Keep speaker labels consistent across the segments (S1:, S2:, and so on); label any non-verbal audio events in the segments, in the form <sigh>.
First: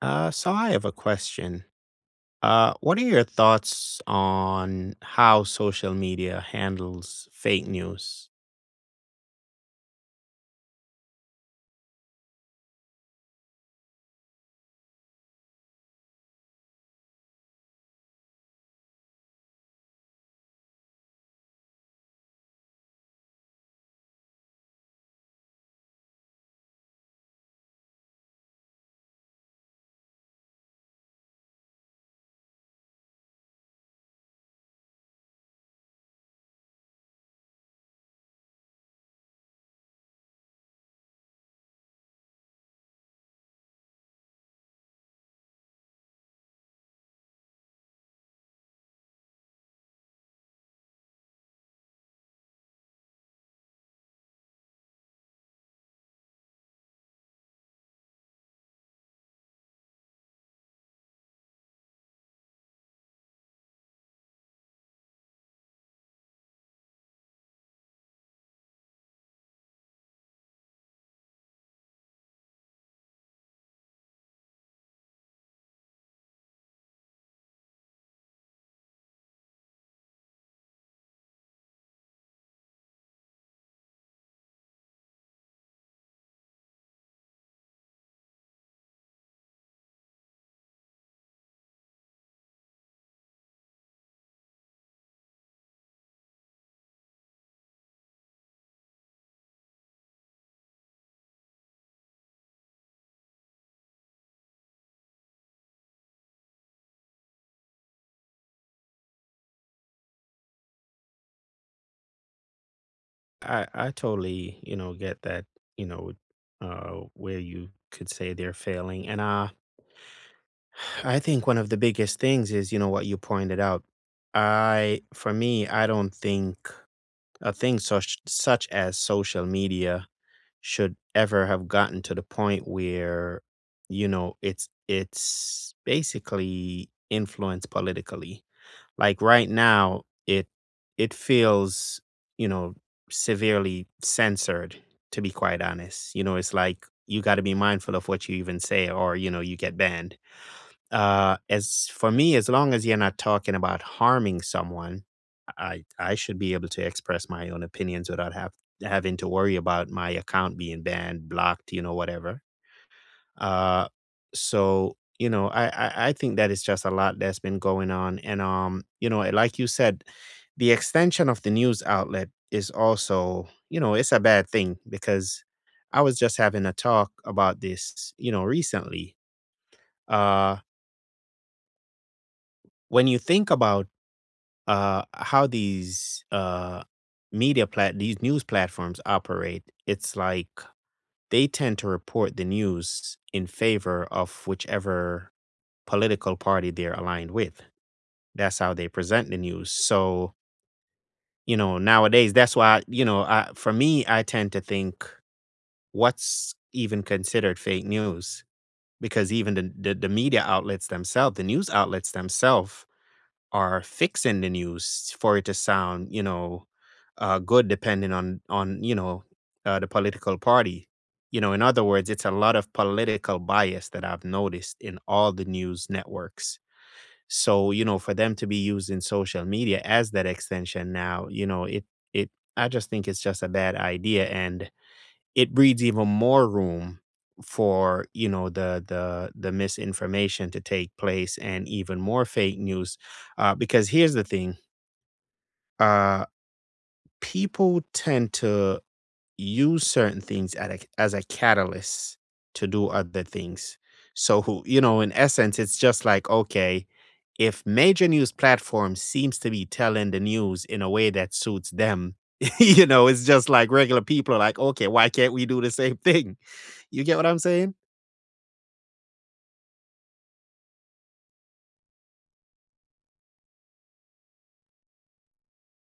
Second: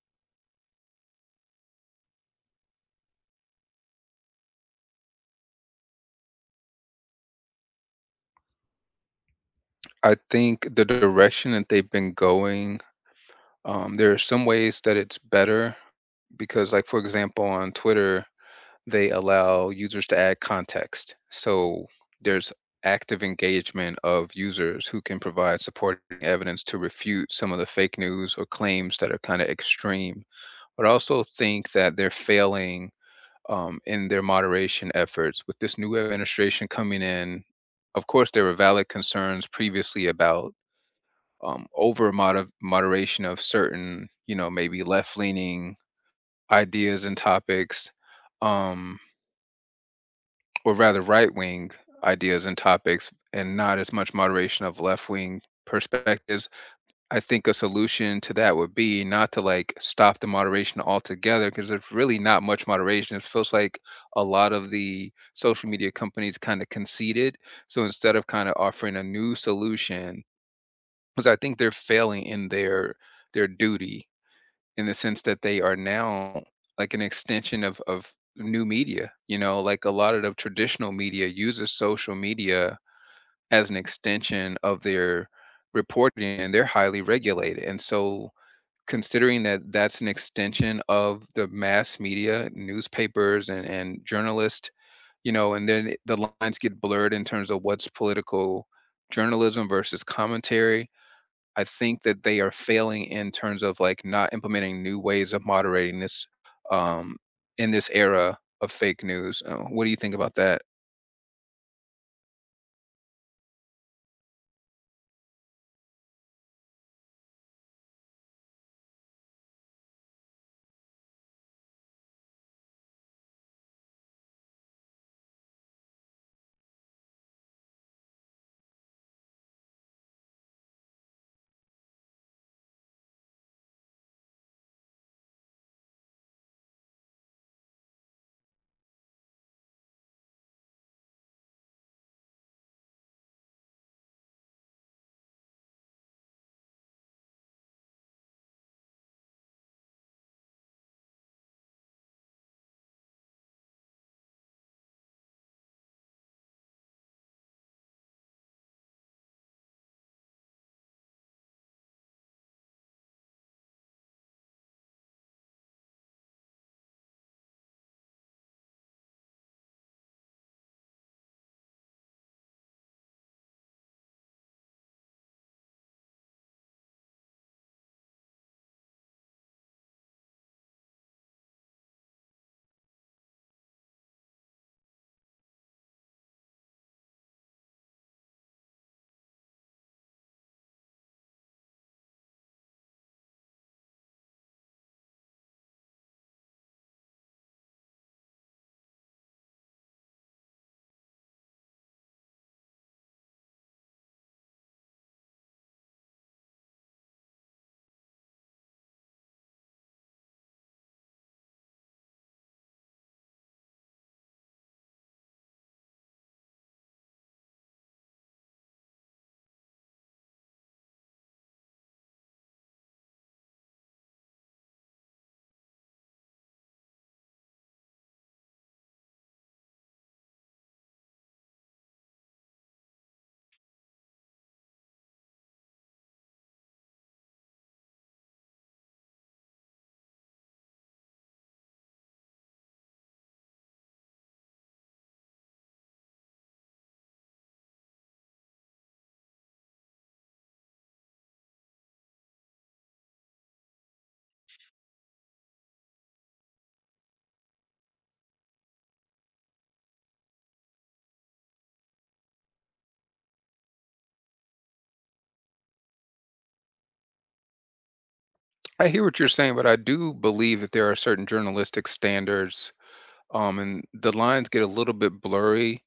S1: So I have a question. What are your thoughts on how social media handles fake news?
S2: I think the direction that they've been going, there are some ways that it's better because, like, for example, on Twitter, they allow users to add context. So there's active engagement of users who can provide supporting evidence to refute some of the fake news or claims that are kind of extreme. But I also think that they're failing in their moderation efforts with this new administration coming in. Of course, there were valid concerns previously about over moderation of certain, you know, maybe left leaning ideas and topics, um, or rather right wing ideas and topics, and not as much moderation of left wing perspectives. I think a solution to that would be not to, like, stop the moderation altogether because there's really not much moderation. It feels like a lot of the social media companies kind of conceded. So instead of kind of offering a new solution, because I think they're failing in their duty, in the sense that they are now like an extension of new media. You know, like a lot of the traditional media uses social media as an extension of their reporting, and they're highly regulated. And so, considering that that's an extension of the mass media, newspapers, and journalists, you know, and then the lines get blurred in terms of what's political journalism versus commentary. I think that they are failing in terms of, like, not implementing new ways of moderating this, um, in this era of fake news. What do you think about that?
S1: I totally, you know, get that, you know, where you could say they're failing. And <sighs> I think one of the biggest things is, you know, what you pointed out. I, for me, I don't think a thing such as social media should ever have gotten to the point where, you know, it's basically influenced politically. Like right now, it feels, you know, severely censored, to be quite honest. You know, it's like you got to be mindful of what you even say, or you know, you get banned. As for me, as long as you're not talking about harming someone, I should be able to express my own opinions without have having to worry about my account being banned, blocked, you know, whatever. Uh, so you know, I think that is just a lot that's been going on, and you know, like you said, the extension of the news outlet is also, you know, it's a bad thing because I was just having a talk about this, you know, recently. Uh, when you think about how these media plat these news platforms operate, it's like they tend to report the news in favor of whichever political party they're aligned with. That's how they present the news. So you know nowadays, that's why you know I, for me, I tend to think what's even considered fake news because even the media outlets themselves, the news outlets themselves are fixing the news for it to sound, you know, good depending on you know the political party. You know, in other words, it's a lot of political bias that I've noticed in all the news networks. So you know, for them to be using social media as that extension now, you know, it I just think it's just a bad idea and it breeds even more room for you know the misinformation to take place and even more fake news because here's the thing uh, people tend to use certain things as a catalyst to do other things. So, you know, in essence, it's just like, okay, if major news platforms seems to be telling the news in a way that suits them, <laughs> you know, it's just like regular people are like, okay, why can't we do the same thing? You get what I'm saying?
S2: I hear what you're saying, but I do believe that there are certain journalistic standards, and the lines get a little bit blurry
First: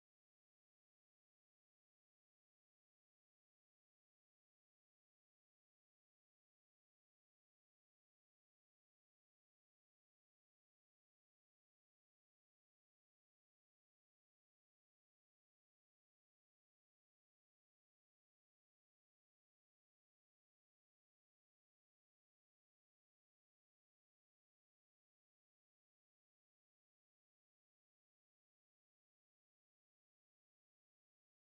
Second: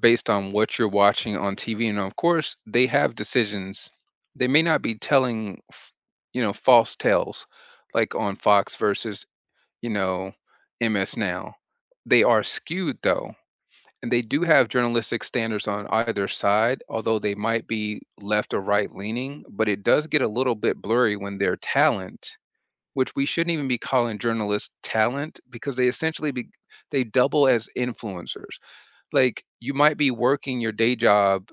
S2: based on what you're watching on TV. And of course, they have decisions. They may not be telling, you know, false tales, like on Fox versus, you know, MS Now. They are skewed, though. And they do have journalistic standards on either side, although they might be left or right leaning, but it does get a little bit blurry when their talent, which we shouldn't even be calling journalists talent, because they essentially be, they double as influencers. Like, you might be working your day job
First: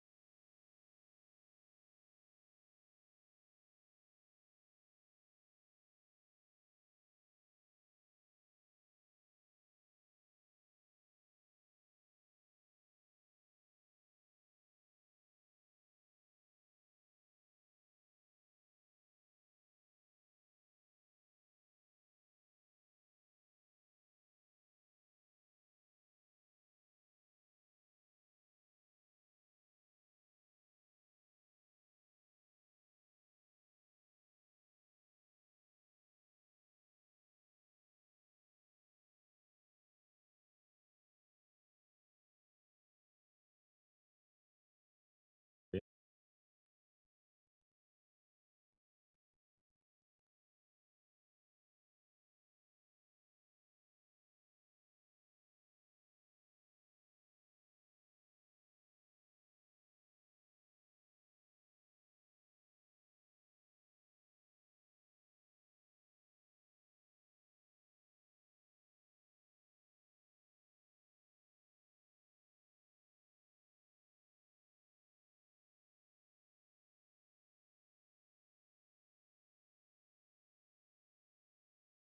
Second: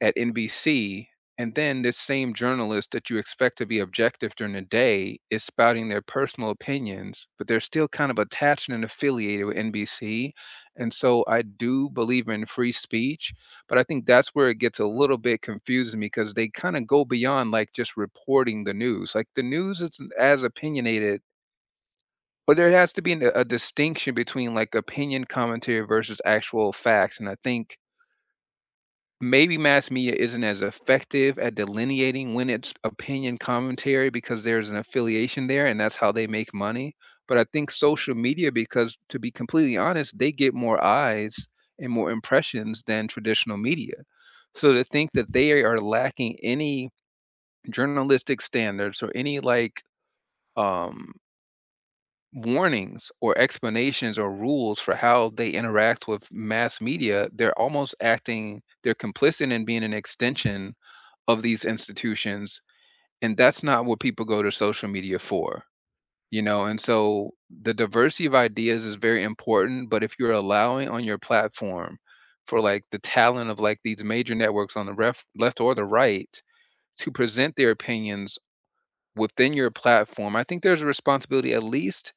S2: at NBC, and then this same journalist that you expect to be objective during the day is spouting their personal opinions, but they're still kind of attached and affiliated with NBC. And so I do believe in free speech, but I think that's where it gets a little bit confusing because they kind of go beyond, like, just reporting the news. Like, the news isn't as opinionated, but there has to be a distinction between, like, opinion commentary versus actual facts. And I think maybe mass media isn't as effective at delineating when it's opinion commentary because there's an affiliation there and that's how they make money. But I think social media, because to be completely honest, they get more eyes and more impressions than traditional media. So to think that they are lacking any journalistic standards or any, like, um, warnings or explanations or rules for how they interact with mass media, they're almost acting, they're complicit in being an extension of these institutions, and that's not what people go to social media for, you know? And so the diversity of ideas is very important, but if you're allowing on your platform for, like, the talent of, like, these major networks on the ref left or the right to present their opinions within your platform, I think there's a responsibility at least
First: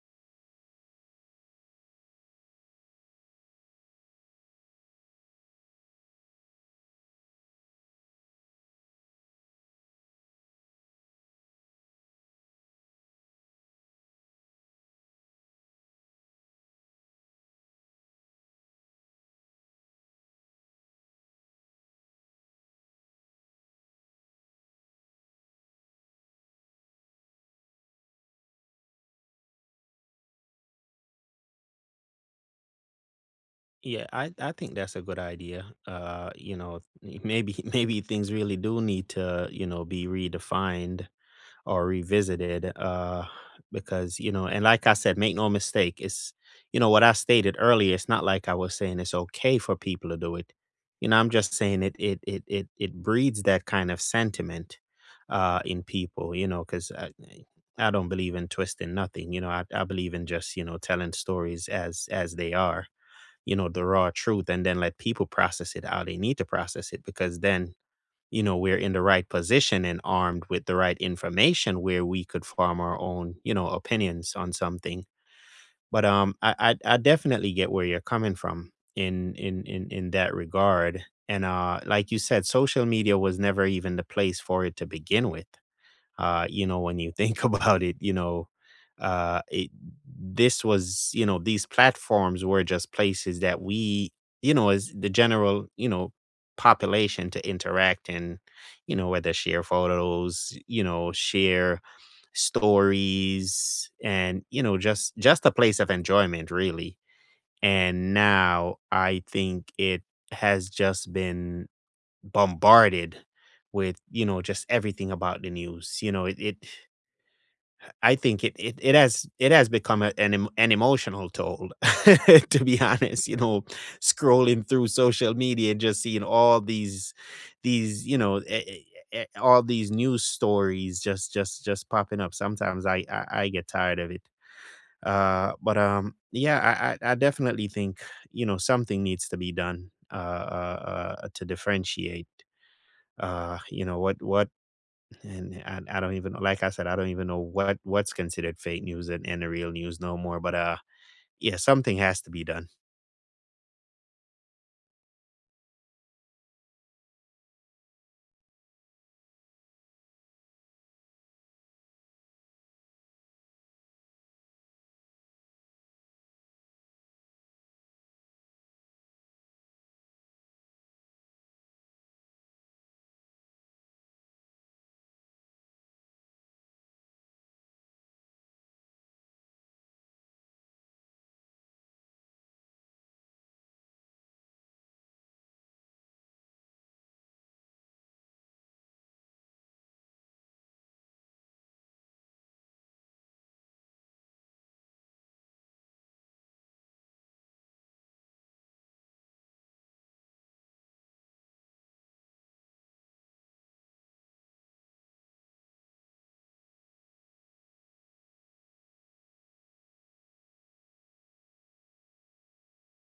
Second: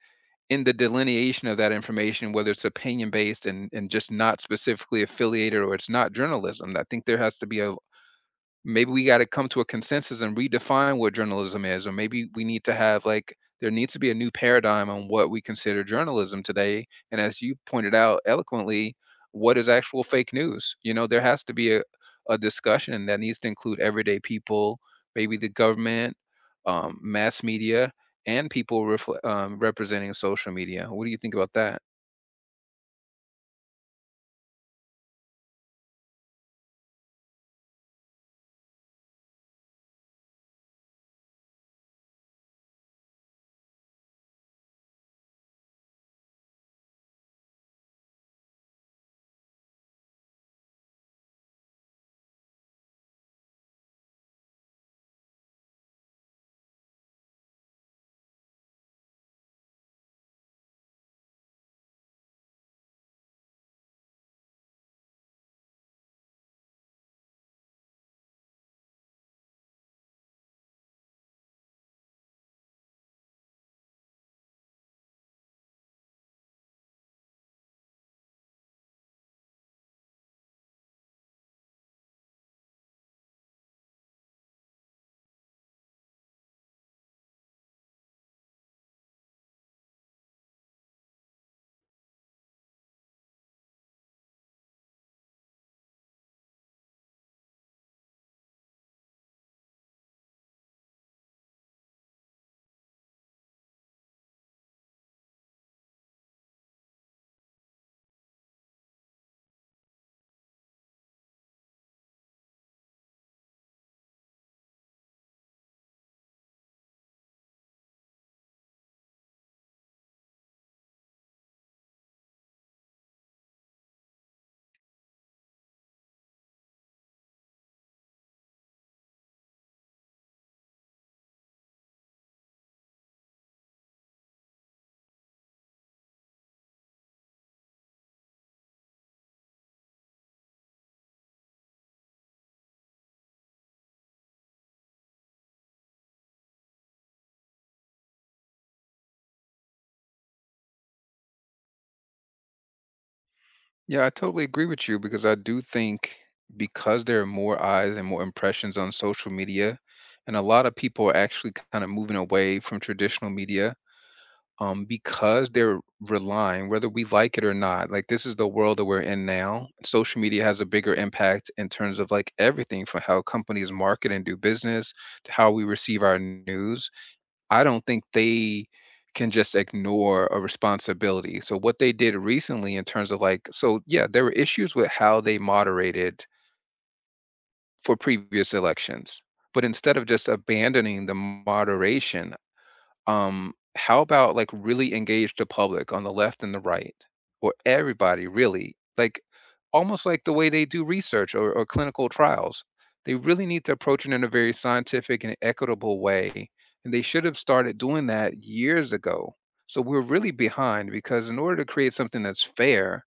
S2: in the delineation of that information, whether it's opinion based and just not specifically affiliated or it's not journalism. I think there has to be a, maybe we got to come to a consensus and redefine what journalism is, or maybe we need to have, like, there needs to be a new paradigm on what we consider journalism today. And as you pointed out eloquently, what is actual fake news? You know, there has to be a discussion that needs to include everyday people, maybe the government, mass media, and people representing social media. What do you think about that?
S1: Yeah, I think that's a good idea. You know, maybe <laughs> maybe things really do need to, you know, be redefined or revisited because you know and like I said, make no mistake, it's you know what I stated earlier, it's not like I was saying it's okay for people to do it, you know. I'm just saying it breeds that kind of sentiment in people, you know. Because I don't believe in twisting nothing, you know. I believe in just you know telling stories as they are, you know, the raw truth, and then let people process it how they need to process it, because then you know, we're in the right position and armed with the right information where we could form our own, you know, opinions on something. But I definitely get where you're coming from in that regard. And like you said, social media was never even the place for it to begin with. You know, when you think <laughs> about it, you know, uh, it, this was, you know, these platforms were just places that we, you know, as the general, you know, population to interact and, you know, whether share photos, you know, share stories and, you know, just a place of enjoyment really. And now I think it has just been bombarded with, you know, just everything about the news. You know, it I think it, it it has become an emotional toll, <laughs> to be honest. You know, scrolling through social media and just seeing all these you know all these news stories just popping up. Sometimes I get tired of it. But yeah, I definitely think you know something needs to be done to differentiate you know what, and I don't even like I said, I don't even know what's considered fake news and the real news no more, but yeah, something has to be done.
S2: Yeah, I totally agree with you because I do think, because there are more eyes and more impressions on social media, and a lot of people are actually kind of moving away from traditional media, because they're relying, whether we like it or not, like, this is the world that we're in now. Social media has a bigger impact in terms of, like, everything from how companies market and do business to how we receive our news. I don't think they can just ignore a responsibility. So what they did recently in terms of, like, so yeah, there were issues with how they moderated for previous elections. But instead of just abandoning the moderation, how about, like, really engage the public on the left and the right, or everybody really, like almost like the way they do research or clinical trials. They really need to approach it in a very scientific and equitable way. And they should have started doing that years ago. So we're really behind because in order to create something that's fair,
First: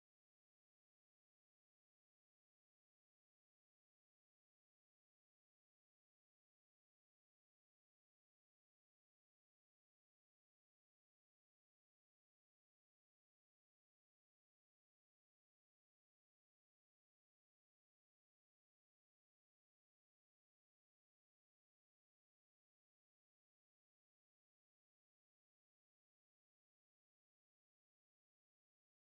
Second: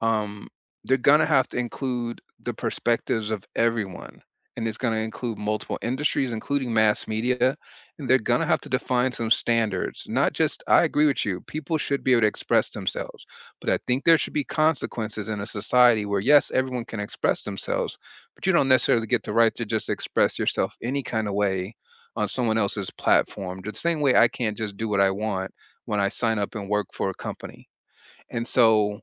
S2: um, they're gonna have to include the perspectives of everyone, and it's gonna include multiple industries, including mass media, and they're gonna have to define some standards. Not just, I agree with you, people should be able to express themselves, but I think there should be consequences in a society where, yes, everyone can express themselves, but you don't necessarily get the right to just express yourself any kind of way on someone else's platform. The same way I can't just do what I want when I sign up and work for a company. And so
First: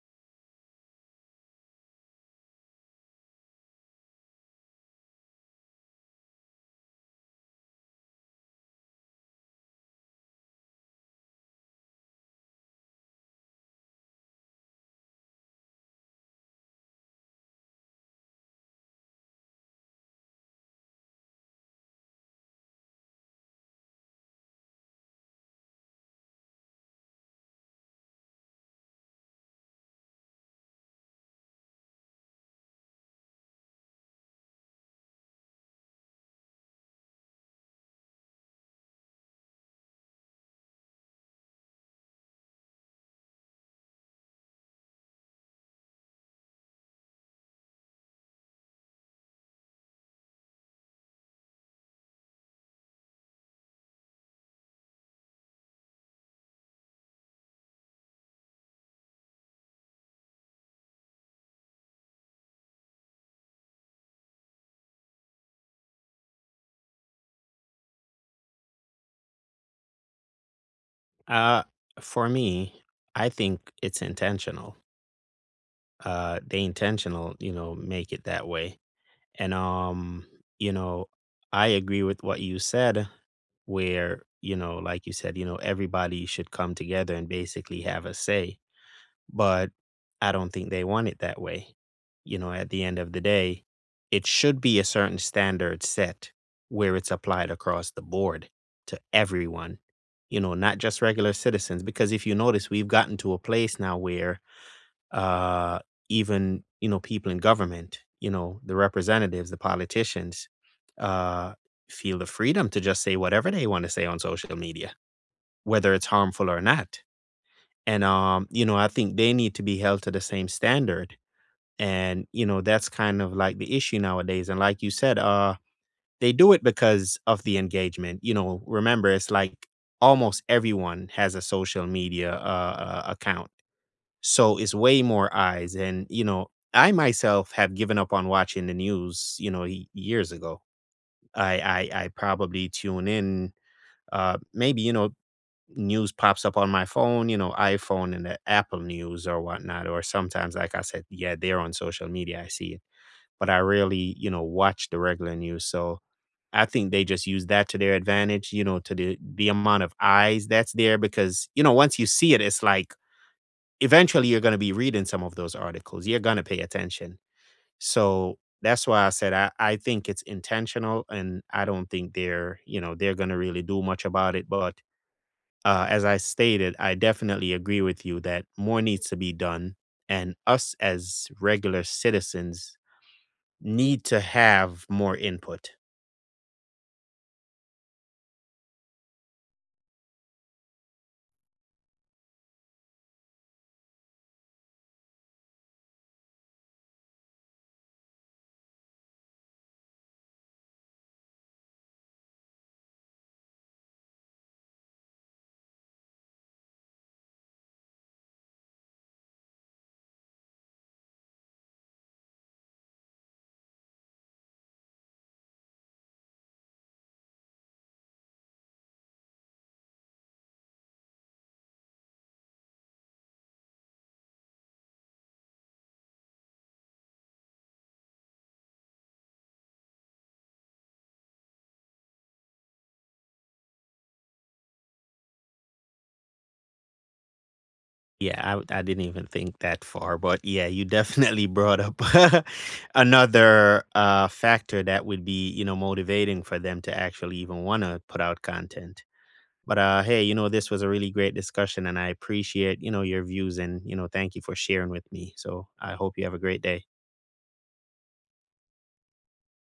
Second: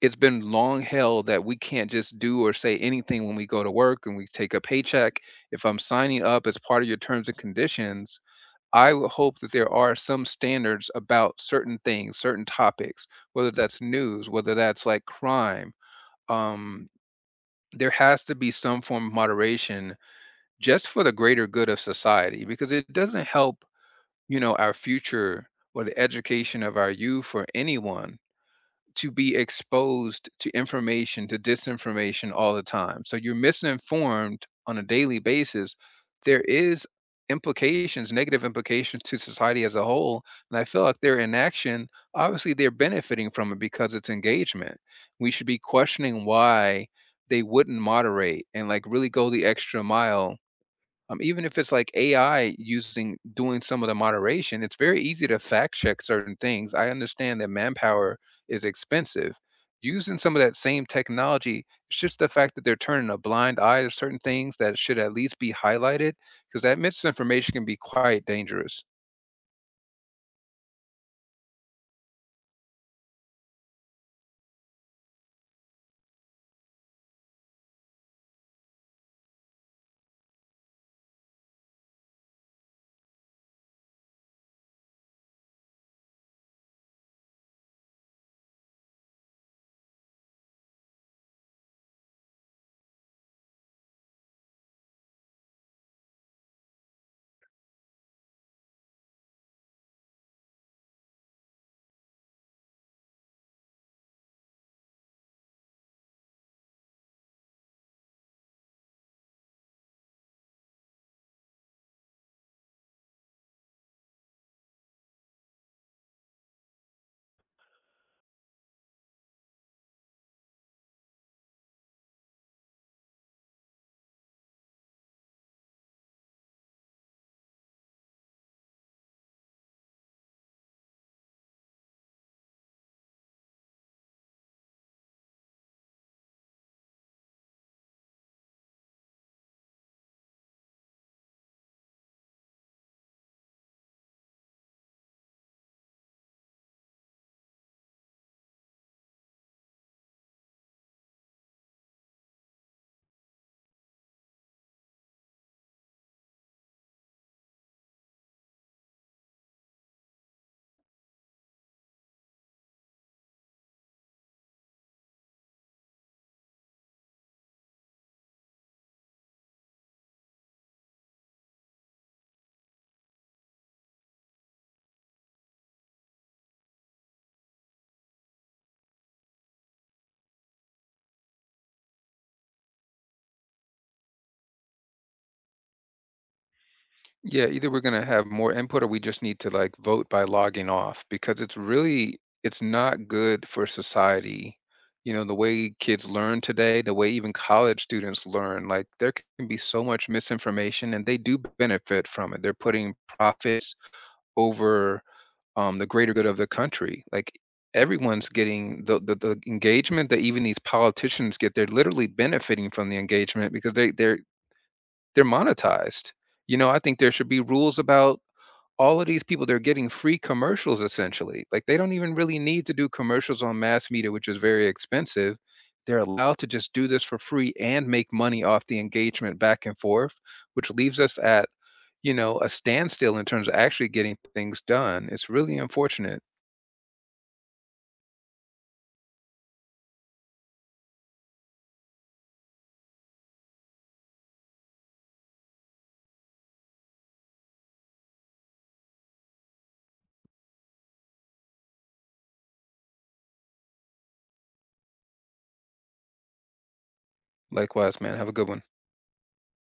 S2: it's been long held that we can't just do or say anything when we go to work and we take a paycheck. If I'm signing up as part of your terms and conditions, I would hope that there are some standards about certain things, certain topics, whether that's news, whether that's like crime. Um, there has to be some form of moderation just for the greater good of society because it doesn't help, you know, our future or the education of our youth or anyone to be exposed to information, to disinformation all the time. So you're misinformed on a daily basis. There is implications, negative implications to society as a whole. And I feel like their inaction, obviously they're benefiting from it because it's engagement. We should be questioning why they wouldn't moderate and, like, really go the extra mile, even if it's like AI using doing some of the moderation, it's very easy to fact check certain things. I understand that manpower is expensive. Using some of that same technology, it's just the fact that they're turning a blind eye to certain things that should at least be highlighted because that misinformation can be quite dangerous.
S1: Uh for me, I think it's intentional. They intentional, you know, make it that way. And you know, I agree with what you said, where you know like you said, you know, everybody should come together and basically have a say. But I don't think they want it that way. You know, at the end of the day, it should be a certain standard set where it's applied across the board to everyone, you know, not just regular citizens. Because if you notice, we've gotten to a place now where uh, even, you know, people in government, you know, the representatives, the politicians, uh, feel the freedom to just say whatever they want to say on social media, whether it's harmful or not, and, you know, I think they need to be held to the same standard. And, you know, that's kind of like the issue nowadays. And like you said, they do it because of the engagement. You know, remember, it's like almost everyone has a social media account. So it's way more eyes. And, you know, I myself have given up on watching the news, you know, years ago. I, I probably tune in maybe, you know, news pops up on my phone, you know, iPhone and the Apple News or whatnot. Or sometimes, like I said, yeah, they're on social media. I see it, but I rarely, you know, watch the regular news. So I think they just use that to their advantage, you know, to the amount of eyes that's there because, you know, once you see it, it's like eventually you're going to be reading some of those articles. You're going to pay attention. So that's why I said I think it's intentional and I don't think they're, you know, they're going to really do much about it. But as I stated, I definitely agree with you that more needs to be done. And us as regular citizens need to have more input.
S2: Yeah, either we're gonna have more input or we just need to, like, vote by logging off, because it's really, it's not good for society. You know, the way kids learn today, the way even college students learn, like, there can be so much misinformation and they do benefit from it. They're putting profits over, the greater good of the country. Like, everyone's getting the engagement that even these politicians get, they're literally benefiting from the engagement because they're monetized. You know, I think there should be rules about all of these people. They're getting free commercials essentially, like they don't even really need to do commercials on mass media, which is very expensive. They're allowed to just do this for free and make money off the engagement back and forth, which leaves us at, you know, a standstill in terms of actually getting things done. It's really unfortunate.
S1: Yeah, I didn't even think that far. But yeah, you <laughs> definitely brought up <laughs> another factor that would be, you know, motivating for them to actually even want to put out content. But hey, you know, this was a really great discussion and I appreciate, you know, your views and, you know, thank you for sharing with me. So I hope you have a great day.
S2: Likewise, man, have a good one.